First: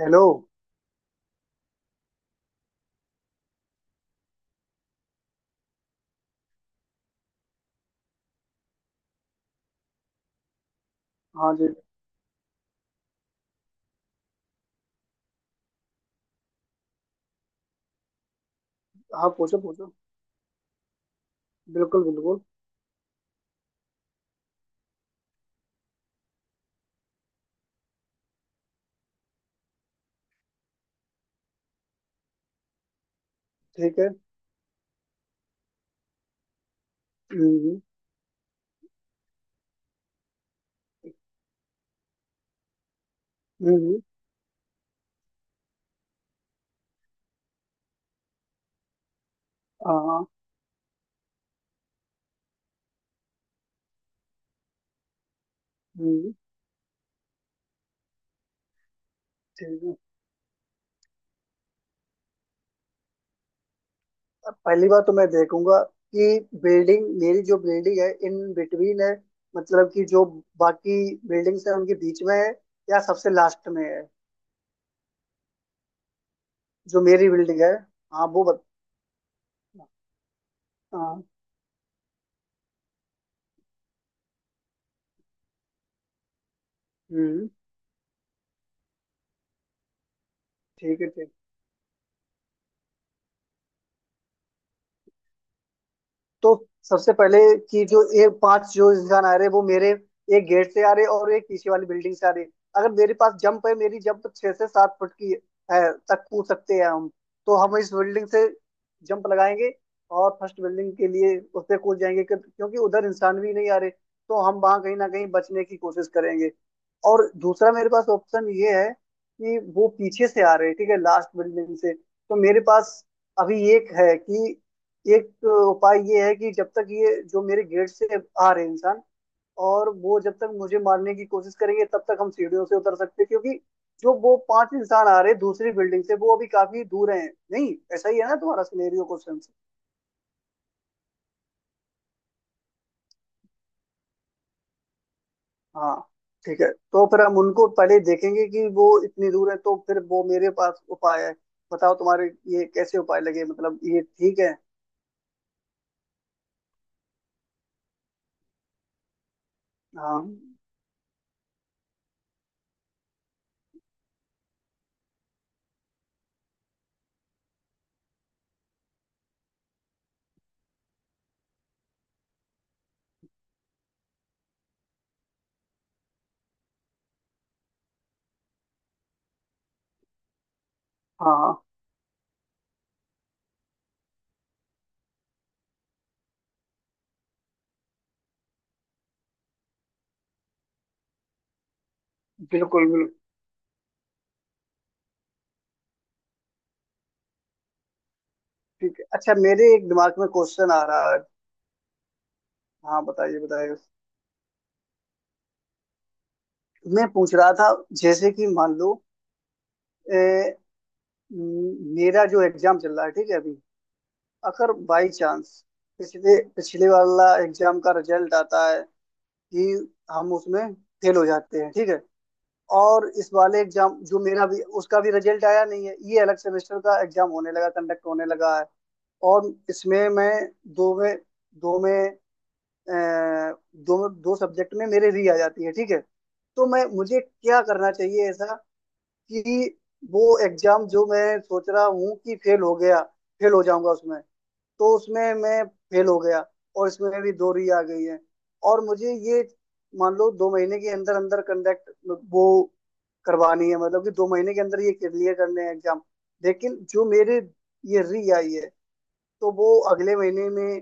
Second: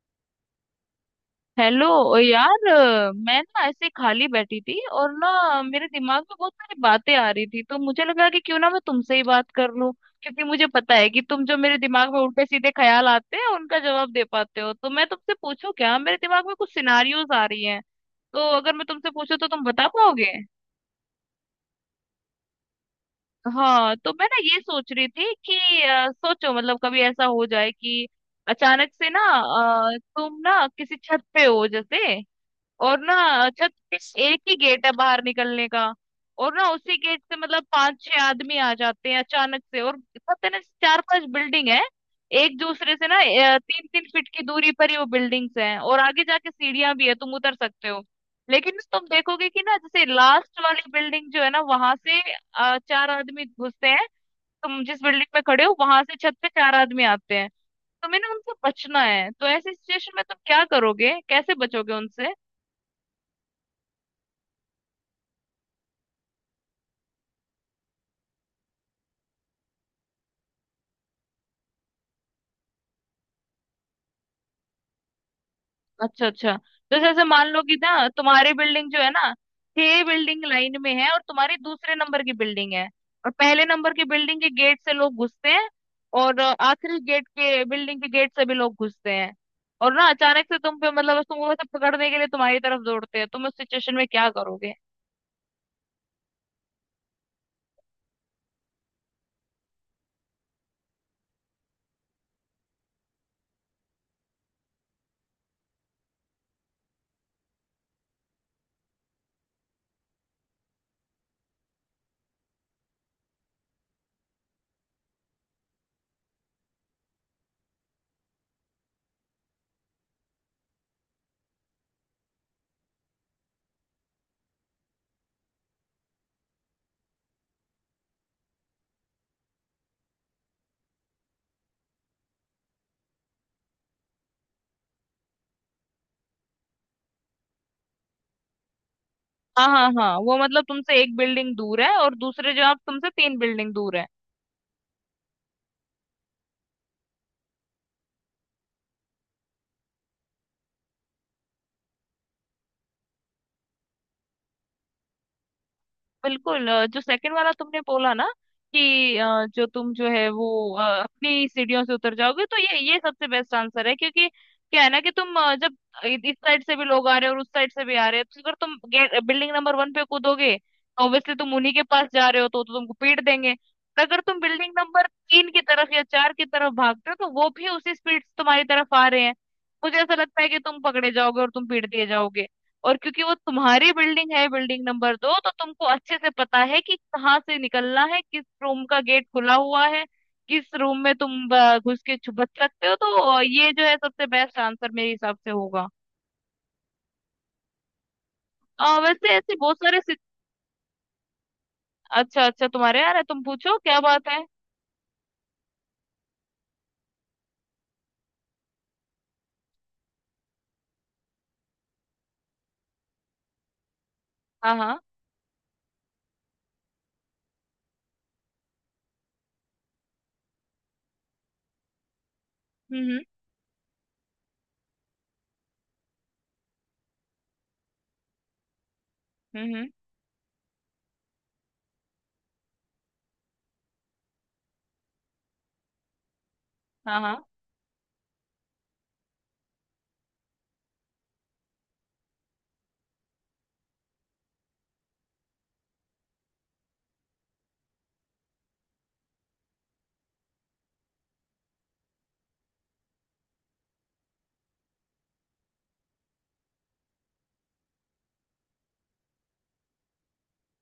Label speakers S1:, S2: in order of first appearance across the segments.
S1: Hello.
S2: Hello यार मैं ना ऐसे खाली बैठी थी और ना मेरे दिमाग में बहुत सारी बातें आ रही थी। तो मुझे लगा कि क्यों ना मैं तुमसे ही बात कर लूं क्योंकि मुझे पता है कि तुम
S1: हाँ
S2: जो
S1: जी।
S2: मेरे दिमाग में उल्टे सीधे ख्याल आते हैं उनका जवाब दे पाते हो। तो मैं तुमसे पूछूं क्या? मेरे दिमाग में कुछ सिनारियोज आ रही हैं। तो अगर मैं तुमसे
S1: हाँ,
S2: पूछूं तो
S1: पूछो
S2: तुम बता
S1: पूछो।
S2: पाओगे?
S1: बिल्कुल बिल्कुल।
S2: हाँ, तो मैं ना ये सोच रही थी कि सोचो मतलब कभी ऐसा हो जाए कि अचानक से ना, तुम ना किसी छत पे हो जैसे। और ना छत पे
S1: ठीक है।
S2: एक ही गेट है बाहर निकलने का। और ना उसी गेट से मतलब
S1: हम्म।
S2: पांच छह आदमी आ जाते हैं अचानक से। और छत है ना, चार पांच बिल्डिंग है एक दूसरे से ना
S1: हम्म
S2: तीन
S1: हम्म,
S2: तीन फीट की दूरी पर ही वो बिल्डिंग्स हैं। और आगे जाके सीढ़ियां भी है, तुम उतर सकते हो। लेकिन ना तुम देखोगे कि ना,
S1: हाँ
S2: जैसे
S1: हाँ।
S2: लास्ट वाली बिल्डिंग जो है ना वहां से चार आदमी घुसते हैं। तुम जिस बिल्डिंग में खड़े हो वहां से
S1: हम्म।
S2: छत पे चार आदमी आते हैं। तुम्हें ना उनसे बचना है, तो ऐसी
S1: ठीक है,
S2: सिचुएशन में तुम क्या करोगे? कैसे बचोगे उनसे?
S1: अब पहली बार तो मैं देखूंगा कि बिल्डिंग मेरी जो बिल्डिंग है इन बिटवीन है, मतलब कि जो बाकी बिल्डिंग्स है उनके बीच में है या सबसे लास्ट में है
S2: अच्छा अच्छा। जैसे
S1: जो
S2: जैसे
S1: मेरी
S2: मान
S1: बिल्डिंग
S2: लो
S1: है।
S2: कि ना
S1: हाँ वो
S2: तुम्हारी
S1: बत।
S2: बिल्डिंग जो है ना, छह बिल्डिंग लाइन में है और
S1: हाँ।
S2: तुम्हारी दूसरे नंबर की बिल्डिंग है। और पहले नंबर की बिल्डिंग के गेट से लोग घुसते हैं। और आखिरी गेट
S1: हम्म।
S2: के बिल्डिंग के गेट से भी लोग घुसते हैं। और ना अचानक से तुम पे
S1: ठीक है,
S2: मतलब
S1: ठीक।
S2: तुमको वैसे पकड़ने के लिए तुम्हारी तरफ दौड़ते हैं, तुम उस सिचुएशन में क्या करोगे?
S1: तो सबसे पहले कि जो ये पांच जो इंसान आ रहे वो मेरे एक गेट से आ रहे और एक पीछे वाली बिल्डिंग से आ रहे। अगर मेरे पास जंप है, मेरी जंप छह से सात फुट की है, तक कूद सकते हैं हम। तो हम इस बिल्डिंग से जंप लगाएंगे और फर्स्ट बिल्डिंग के लिए उस पे कूद जाएंगे क्योंकि उधर इंसान भी नहीं आ रहे, तो हम वहां कहीं ना कहीं बचने की कोशिश करेंगे। और दूसरा मेरे पास ऑप्शन ये है कि वो पीछे से आ रहे हैं, ठीक है, लास्ट बिल्डिंग से, तो मेरे पास अभी एक है कि एक उपाय ये है कि जब तक ये जो मेरे गेट से आ रहे हैं इंसान, और वो जब तक मुझे मारने की कोशिश करेंगे तब तक हम सीढ़ियों से उतर सकते हैं, क्योंकि जो वो पांच इंसान आ रहे हैं दूसरी बिल्डिंग से वो अभी काफी दूर हैं। नहीं, ऐसा ही है ना तुम्हारा सिनेरियो क्वेश्चन?
S2: हाँ हाँ हाँ, वो मतलब तुमसे एक बिल्डिंग दूर है और दूसरे जो आप तुमसे तीन बिल्डिंग दूर है।
S1: हाँ, ठीक है, तो फिर हम उनको पहले देखेंगे कि वो इतनी दूर है तो फिर वो मेरे पास उपाय है। बताओ तुम्हारे, ये कैसे उपाय लगे, मतलब ये ठीक है?
S2: बिल्कुल, जो सेकंड वाला तुमने बोला ना, कि जो तुम जो
S1: हाँ
S2: है वो अपनी सीढ़ियों से उतर जाओगे, तो ये सबसे बेस्ट आंसर है। क्योंकि क्या है ना कि तुम जब इस साइड से भी लोग आ रहे हैं और उस साइड से भी आ रहे हैं, तो अगर तुम बिल्डिंग नंबर वन पे कूदोगे तो ऑब्वियसली तुम उन्हीं के पास जा रहे हो, तो तुमको पीट देंगे। और अगर तुम बिल्डिंग नंबर तीन की तरफ या चार की तरफ भागते हो, तो वो भी उसी स्पीड से तुम्हारी तरफ आ रहे हैं। मुझे ऐसा लगता है कि तुम पकड़े
S1: हाँ
S2: जाओगे और
S1: हाँ,
S2: तुम पीट दिए जाओगे। और क्योंकि वो तुम्हारी बिल्डिंग है, बिल्डिंग नंबर दो, तो तुमको अच्छे से पता है कि कहाँ से निकलना है, किस रूम का गेट खुला हुआ है, किस रूम में तुम घुस के छुप बच सकते
S1: बिल्कुल
S2: हो।
S1: बिल्कुल।
S2: तो ये जो है सबसे बेस्ट आंसर मेरे हिसाब से होगा।
S1: ठीक है।
S2: वैसे
S1: अच्छा,
S2: ऐसे
S1: मेरे
S2: बहुत
S1: एक
S2: सारे
S1: दिमाग में क्वेश्चन आ रहा है।
S2: अच्छा अच्छा, तुम्हारे
S1: हाँ,
S2: यार है,
S1: बताइए
S2: तुम
S1: बताइए
S2: पूछो क्या बात है।
S1: मैं पूछ रहा था, जैसे कि मान लो, अ, मेरा जो एग्जाम चल रहा है, ठीक है, अभी अगर
S2: हाँ हाँ।
S1: बाई चांस पिछले पिछले वाला एग्जाम का रिजल्ट आता है कि हम उसमें फेल हो जाते हैं, ठीक है, और
S2: हम्म।
S1: इस वाले एग्जाम जो मेरा भी उसका भी रिजल्ट आया नहीं है, ये अलग सेमेस्टर का एग्जाम होने लगा, कंडक्ट होने लगा है। और
S2: हम्म।
S1: इसमें मैं दो में दो में अ, दो दो सब्जेक्ट में मेरे री आ जाती है, ठीक है। तो मैं
S2: हाँ
S1: मुझे
S2: हाँ।
S1: क्या करना चाहिए ऐसा कि वो एग्जाम जो मैं सोच रहा हूँ कि फेल हो गया, फेल हो जाऊंगा उसमें, तो उसमें मैं फेल हो गया और इसमें भी दो री आ गई है। और मुझे ये, मान लो, दो महीने के अंदर अंदर कंडक्ट वो करवानी है, मतलब कि दो महीने के अंदर ये क्लियर करने हैं एग्जाम। लेकिन जो मेरे ये री आई है तो वो अगले महीने में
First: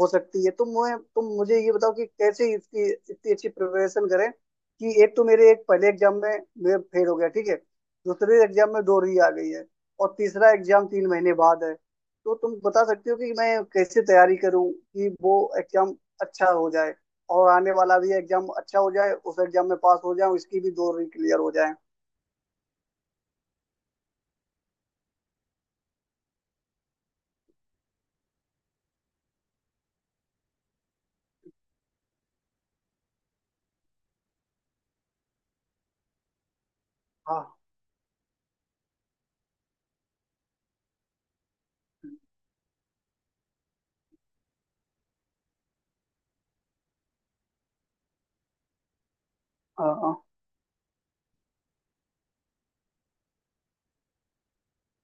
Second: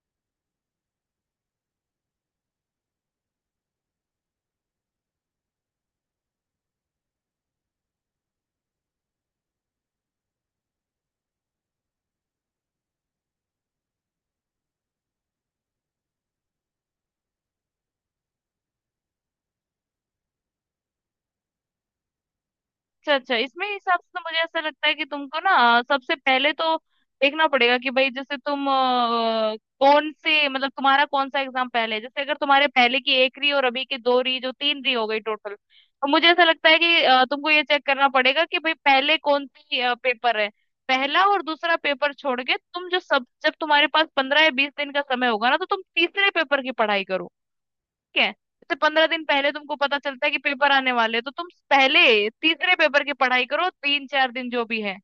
S1: हो सकती है। तो मैं तुम मुझे ये बताओ कि कैसे इसकी इतनी अच्छी प्रिपरेशन करें कि एक तो मेरे एक पहले एग्जाम में मैं फेल हो गया, ठीक है, दूसरे एग्जाम में दो री आ गई है, और तीसरा एग्जाम तीन महीने बाद है। तो तुम बता सकते हो कि मैं कैसे तैयारी करूं कि वो एग्जाम अच्छा हो जाए और आने वाला भी एग्जाम अच्छा हो जाए, उस एग्जाम में पास हो जाऊं, इसकी भी दो री क्लियर हो जाए?
S2: अच्छा अच्छा, इसमें हिसाब से तो मुझे ऐसा लगता है कि तुमको ना सबसे पहले तो देखना पड़ेगा कि भाई, जैसे तुम कौन से मतलब तुम्हारा कौन सा एग्जाम पहले है। जैसे अगर तुम्हारे पहले की एक री और अभी के दो री जो तीन री हो गई टोटल, तो मुझे ऐसा लगता है कि
S1: हाँ
S2: तुमको ये चेक करना पड़ेगा कि भाई पहले कौन सी पेपर है। पहला और दूसरा पेपर छोड़ के तुम जो सब जब तुम्हारे पास 15 या 20 दिन का समय होगा ना, तो तुम तीसरे पेपर की पढ़ाई करो। ठीक है, तो 15 दिन पहले तुमको
S1: हाँ
S2: पता
S1: हाँ,
S2: चलता है कि पेपर आने वाले हैं, तो तुम पहले तीसरे पेपर की पढ़ाई करो तीन चार दिन जो भी है।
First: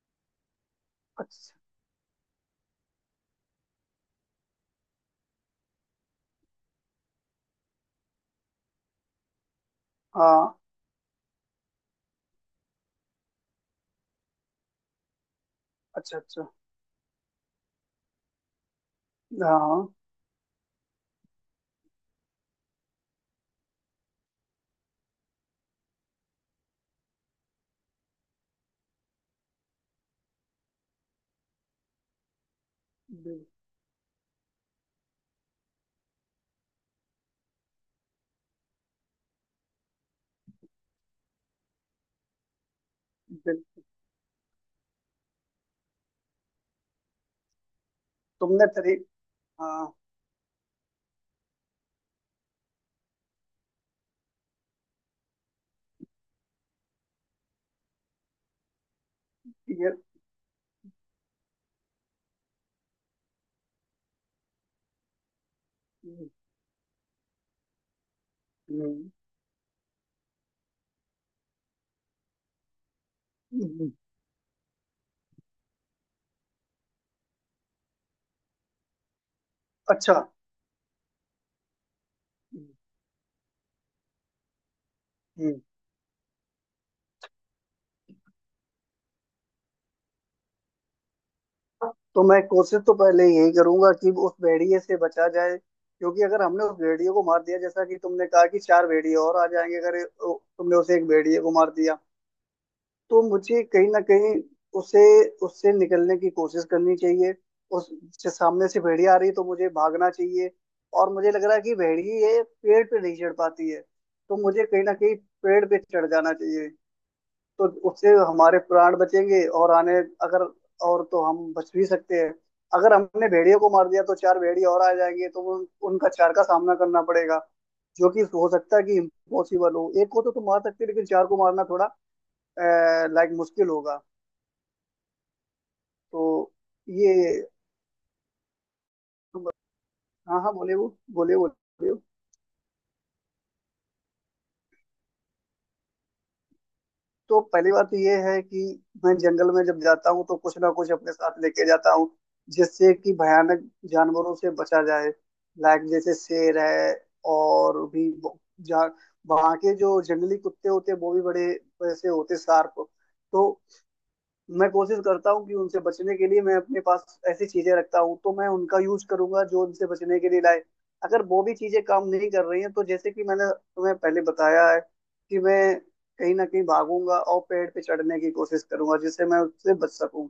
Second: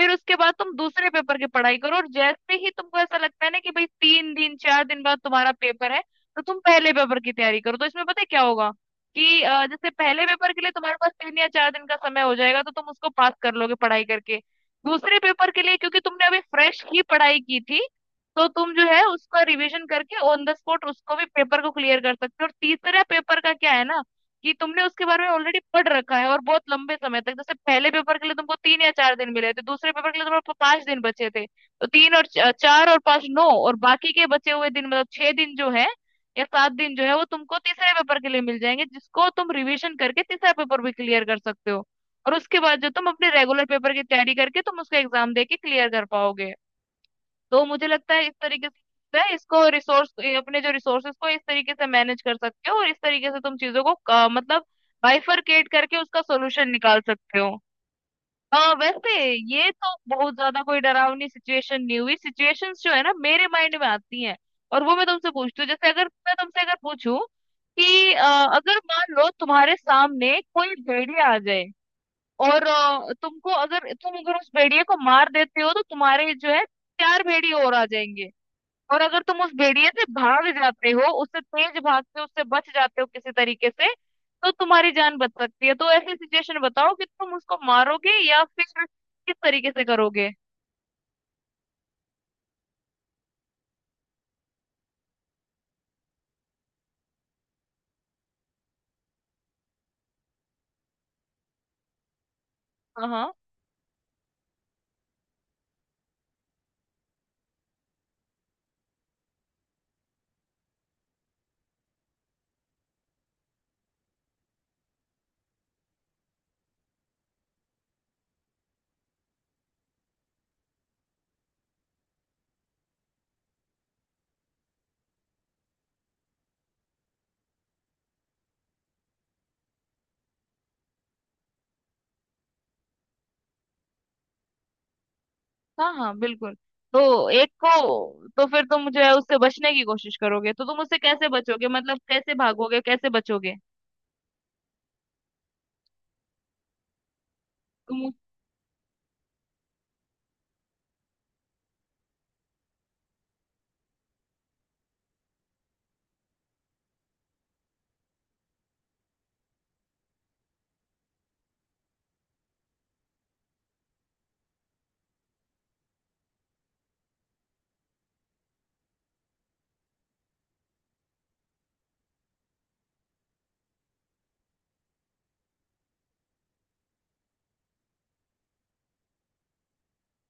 S2: फिर उसके बाद तुम दूसरे पेपर की
S1: अच्छा।
S2: पढ़ाई करो। और जैसे ही तुमको ऐसा लगता है ना कि भाई तीन दिन चार दिन बाद तुम्हारा पेपर है, तो तुम पहले पेपर की तैयारी करो। तो इसमें पता है क्या होगा, कि जैसे पहले पेपर
S1: हाँ।
S2: के लिए तुम्हारे पास तीन या चार दिन का समय हो जाएगा, तो तुम उसको पास कर लोगे पढ़ाई करके। दूसरे पेपर के लिए क्योंकि
S1: अच्छा
S2: तुमने अभी
S1: अच्छा।
S2: फ्रेश ही पढ़ाई की थी, तो तुम जो है उसका रिवीजन
S1: हाँ।
S2: करके ऑन द स्पॉट उसको भी पेपर को क्लियर कर सकते हो। और तीसरा पेपर का क्या है ना, कि तुमने उसके बारे में ऑलरेडी पढ़ रखा है। और बहुत लंबे समय तक जैसे पहले पेपर के लिए तुमको तीन या चार दिन मिले थे, दूसरे पेपर के लिए तुमको पांच दिन बचे थे, तो तीन और चार और पांच
S1: बिल-
S2: नौ, और बाकी के बचे हुए दिन मतलब छह दिन जो है या सात दिन जो है वो तुमको तीसरे पेपर के लिए मिल जाएंगे, जिसको तुम रिवीजन करके तीसरा पेपर भी क्लियर कर सकते हो। और उसके बाद जो तुम अपने रेगुलर
S1: बिल्कुल।
S2: पेपर की तैयारी करके तुम उसका एग्जाम दे के क्लियर कर पाओगे। तो मुझे लगता है इस
S1: तुमने
S2: तरीके
S1: तेरी।
S2: से है, इसको
S1: हाँ।
S2: रिसोर्स अपने जो रिसोर्सेस को इस तरीके से मैनेज कर सकते हो। और इस तरीके से तुम चीजों को मतलब बाइफरकेट करके उसका सोल्यूशन निकाल सकते हो। हाँ वैसे, ये
S1: ये।
S2: तो बहुत ज्यादा कोई डरावनी सिचुएशन नहीं हुई। सिचुएशंस जो है ना मेरे माइंड में आती हैं, और वो मैं तुमसे पूछती हूँ। जैसे अगर
S1: हम्म,
S2: मैं तुमसे अगर पूछूं कि अगर मान लो तुम्हारे सामने कोई भेड़िया आ जाए, और तुमको
S1: हम्म,
S2: अगर तुम अगर उस भेड़िए को मार देते हो तो तुम्हारे जो है चार भेड़िए और आ जाएंगे। और अगर तुम उस भेड़िए से
S1: अच्छा।
S2: भाग जाते हो, उससे तेज भागते हो, उससे बच जाते हो किसी तरीके से, तो तुम्हारी जान बच
S1: हम्म।
S2: सकती है। तो ऐसी सिचुएशन बताओ कि तुम उसको मारोगे या फिर किस तरीके से करोगे?
S1: तो मैं कोशिश तो पहले यही करूंगा कि उस भेड़िए से बचा जाए, क्योंकि अगर हमने उस भेड़िए को मार दिया जैसा कि तुमने कहा कि चार भेड़िए और आ जाएंगे, अगर ओ, तुमने उसे एक भेड़िए को मार दिया,
S2: हाँ
S1: तो
S2: हाँ।
S1: मुझे कहीं ना कहीं उसे उससे निकलने की कोशिश करनी चाहिए। उस जिस सामने से भेड़िया आ रही है तो मुझे भागना चाहिए। और मुझे लग रहा है कि भेड़िए पेड़ पे नहीं चढ़ पाती है, तो मुझे कहीं ना कहीं पेड़ पे चढ़ जाना चाहिए। तो उससे हमारे प्राण बचेंगे और आने, अगर, और तो हम बच भी सकते हैं। अगर हमने भेड़ियों को मार दिया तो चार भेड़िए और आ जाएंगे, तो उन, उनका चार का सामना करना पड़ेगा, जो कि हो सकता है कि इम्पॉसिबल हो। एक को तो तुम मार सकते हो लेकिन चार को मारना थोड़ा लाइक मुश्किल होगा।
S2: हाँ हाँ
S1: तो
S2: बिल्कुल। तो
S1: ये,
S2: एक को तो फिर तुम जो है उससे बचने की कोशिश
S1: हाँ
S2: करोगे,
S1: हाँ,
S2: तो
S1: बोले
S2: तुम
S1: वो
S2: उससे कैसे
S1: बोले
S2: बचोगे?
S1: बोले
S2: मतलब कैसे भागोगे, कैसे बचोगे?
S1: तो पहली बात तो
S2: तुम
S1: ये है कि मैं जंगल में जब जाता हूँ तो कुछ ना कुछ अपने साथ लेके जाता हूँ जिससे कि भयानक जानवरों से बचा जाए। लाइक जैसे शेर है और भी जा वहाँ के जो जंगली कुत्ते होते हैं वो भी बड़े वैसे होते शार्प। तो मैं कोशिश करता हूँ कि उनसे बचने के लिए मैं अपने पास ऐसी चीजें रखता हूँ, तो मैं उनका यूज करूंगा जो उनसे बचने के लिए लाए। अगर वो भी चीजें काम नहीं कर रही हैं तो जैसे कि मैंने तुम्हें पहले बताया है कि मैं कहीं ना कहीं भागूंगा और पेड़ पे चढ़ने की कोशिश करूंगा जिससे मैं उससे बच सकूं।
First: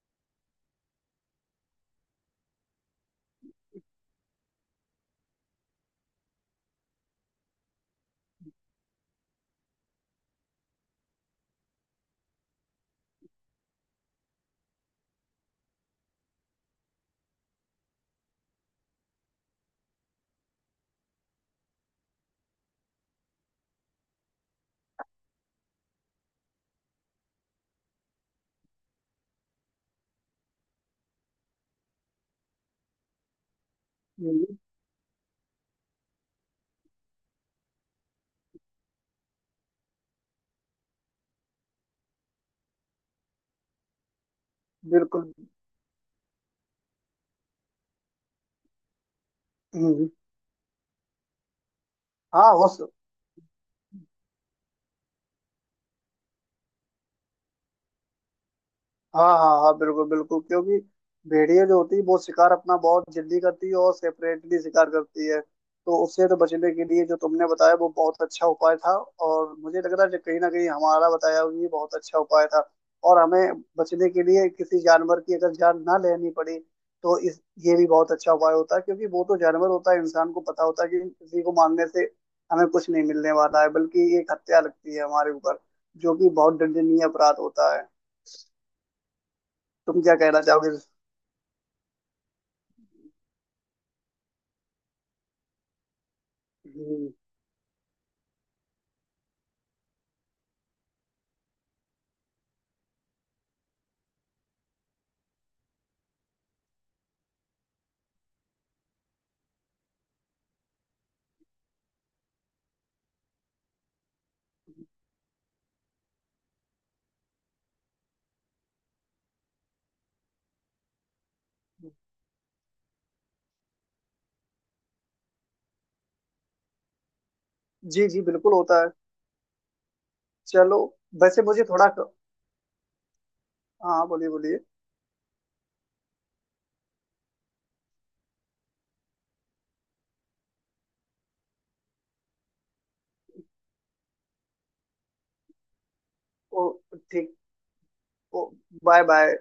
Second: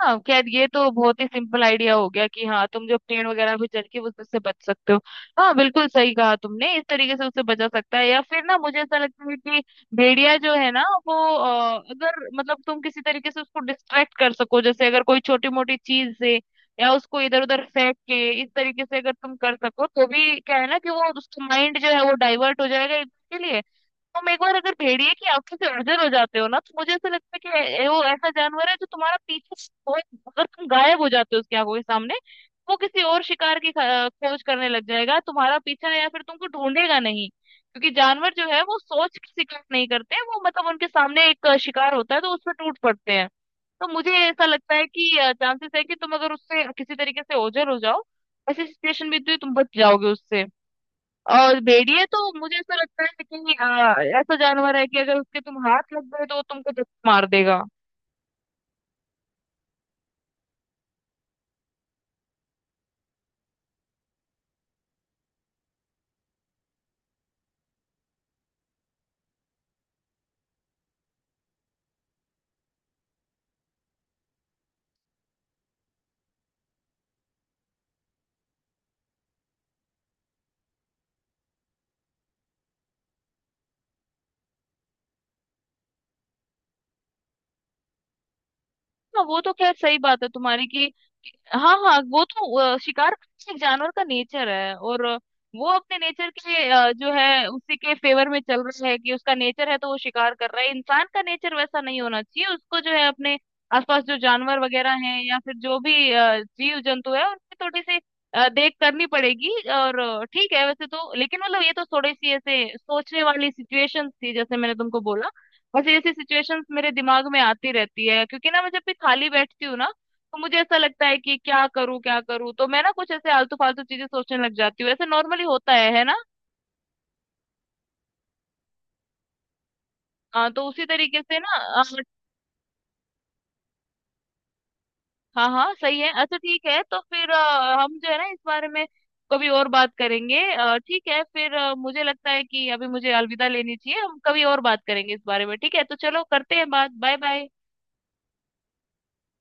S2: हाँ, खैर ये तो बहुत ही सिंपल आइडिया हो गया कि हाँ तुम जो पेड़ वगैरह भी चढ़ के उससे बच सकते हो। हाँ बिल्कुल, सही कहा तुमने, इस तरीके से उससे बचा सकता है। या फिर ना मुझे ऐसा लगता है कि भेड़िया जो है ना वो अगर मतलब तुम किसी तरीके से उसको डिस्ट्रैक्ट कर सको, जैसे अगर कोई छोटी मोटी चीज से या उसको इधर उधर फेंक के इस तरीके से अगर तुम कर सको, तो भी क्या है ना कि वो उसका माइंड जो है वो डाइवर्ट हो जाएगा इसके लिए। तुम एक बार अगर भेड़िए की आंखों से ओझल हो जाते हो ना, तो मुझे ऐसा लगता है कि वो ऐसा जानवर है जो तुम्हारा पीछे हो- अगर तुम गायब हो जाते हो उसकी आंखों के सामने, वो किसी और शिकार की खोज
S1: हम्म,
S2: करने लग जाएगा। तुम्हारा पीछा या फिर तुमको ढूंढेगा नहीं, क्योंकि जानवर जो है वो सोच के शिकार नहीं करते हैं, वो मतलब उनके सामने एक शिकार होता है तो उसमें टूट पड़ते हैं। तो मुझे ऐसा लगता है कि
S1: बिल्कुल।
S2: चांसेस है कि तुम अगर उससे किसी तरीके से ओझल हो जाओ, ऐसी सिचुएशन भी तो तुम बच जाओगे
S1: हम्म।
S2: उससे। और भेड़िए तो
S1: हाँ,
S2: मुझे ऐसा लगता है कि ऐसा जानवर है कि अगर उसके तुम हाथ लग गए, तो वो तुमको जब मार देगा।
S1: हाँ हाँ हाँ, बिल्कुल बिल्कुल। क्योंकि भेड़िया जो होती है वो शिकार अपना बहुत जल्दी करती है और सेपरेटली शिकार करती है, तो उससे तो बचने के लिए जो तुमने बताया वो बहुत अच्छा उपाय था। और मुझे लग रहा है कि कहीं ना कहीं हमारा बताया हुआ ये बहुत अच्छा उपाय था। और हमें बचने के लिए किसी जानवर की अगर जान ना लेनी पड़ी तो इस ये भी बहुत अच्छा उपाय होता है, क्योंकि वो तो जानवर होता है, इंसान को पता होता है कि किसी को मारने से हमें कुछ नहीं मिलने वाला है, बल्कि ये एक हत्या लगती है हमारे ऊपर, जो कि बहुत दंडनीय अपराध होता है।
S2: हाँ, वो तो खैर सही
S1: तुम क्या
S2: बात है
S1: कहना
S2: तुम्हारी
S1: चाहोगे?
S2: कि हाँ हाँ, वो तो शिकार करना एक जानवर का नेचर है। और वो अपने नेचर के
S1: हम्म,
S2: जो है उसी के फेवर में चल रहा है, कि उसका नेचर है तो वो शिकार कर रहा है। इंसान का नेचर वैसा नहीं होना चाहिए, उसको जो है अपने आसपास जो जानवर वगैरह हैं या फिर जो भी जीव जंतु है उनकी थोड़ी सी देख करनी पड़ेगी। और ठीक है वैसे तो, लेकिन मतलब ये तो थोड़ी सी ऐसे सोचने वाली सिचुएशन थी जैसे मैंने तुमको बोला। वैसे ऐसी सिचुएशंस मेरे दिमाग में आती रहती है, क्योंकि ना मैं जब भी खाली बैठती हूँ ना, तो मुझे ऐसा लगता है कि क्या करूं क्या करूं, तो मैं ना कुछ ऐसे आलतू फालतू चीजें सोचने लग जाती हूँ। ऐसे नॉर्मली होता है ना।
S1: जी जी, बिल्कुल होता है।
S2: तो
S1: चलो,
S2: उसी तरीके से
S1: वैसे
S2: ना
S1: मुझे थोड़ा, हाँ, बोलिए बोलिए
S2: हाँ हाँ सही है। अच्छा ठीक है, तो फिर हम जो है ना इस बारे में कभी और बात करेंगे। ठीक है फिर, मुझे लगता है कि अभी मुझे अलविदा लेनी चाहिए। हम कभी और बात करेंगे इस बारे में, ठीक है? तो चलो, करते
S1: ओ,
S2: हैं बात। बाय
S1: ठीक।
S2: बाय।
S1: ओ, बाय बाय।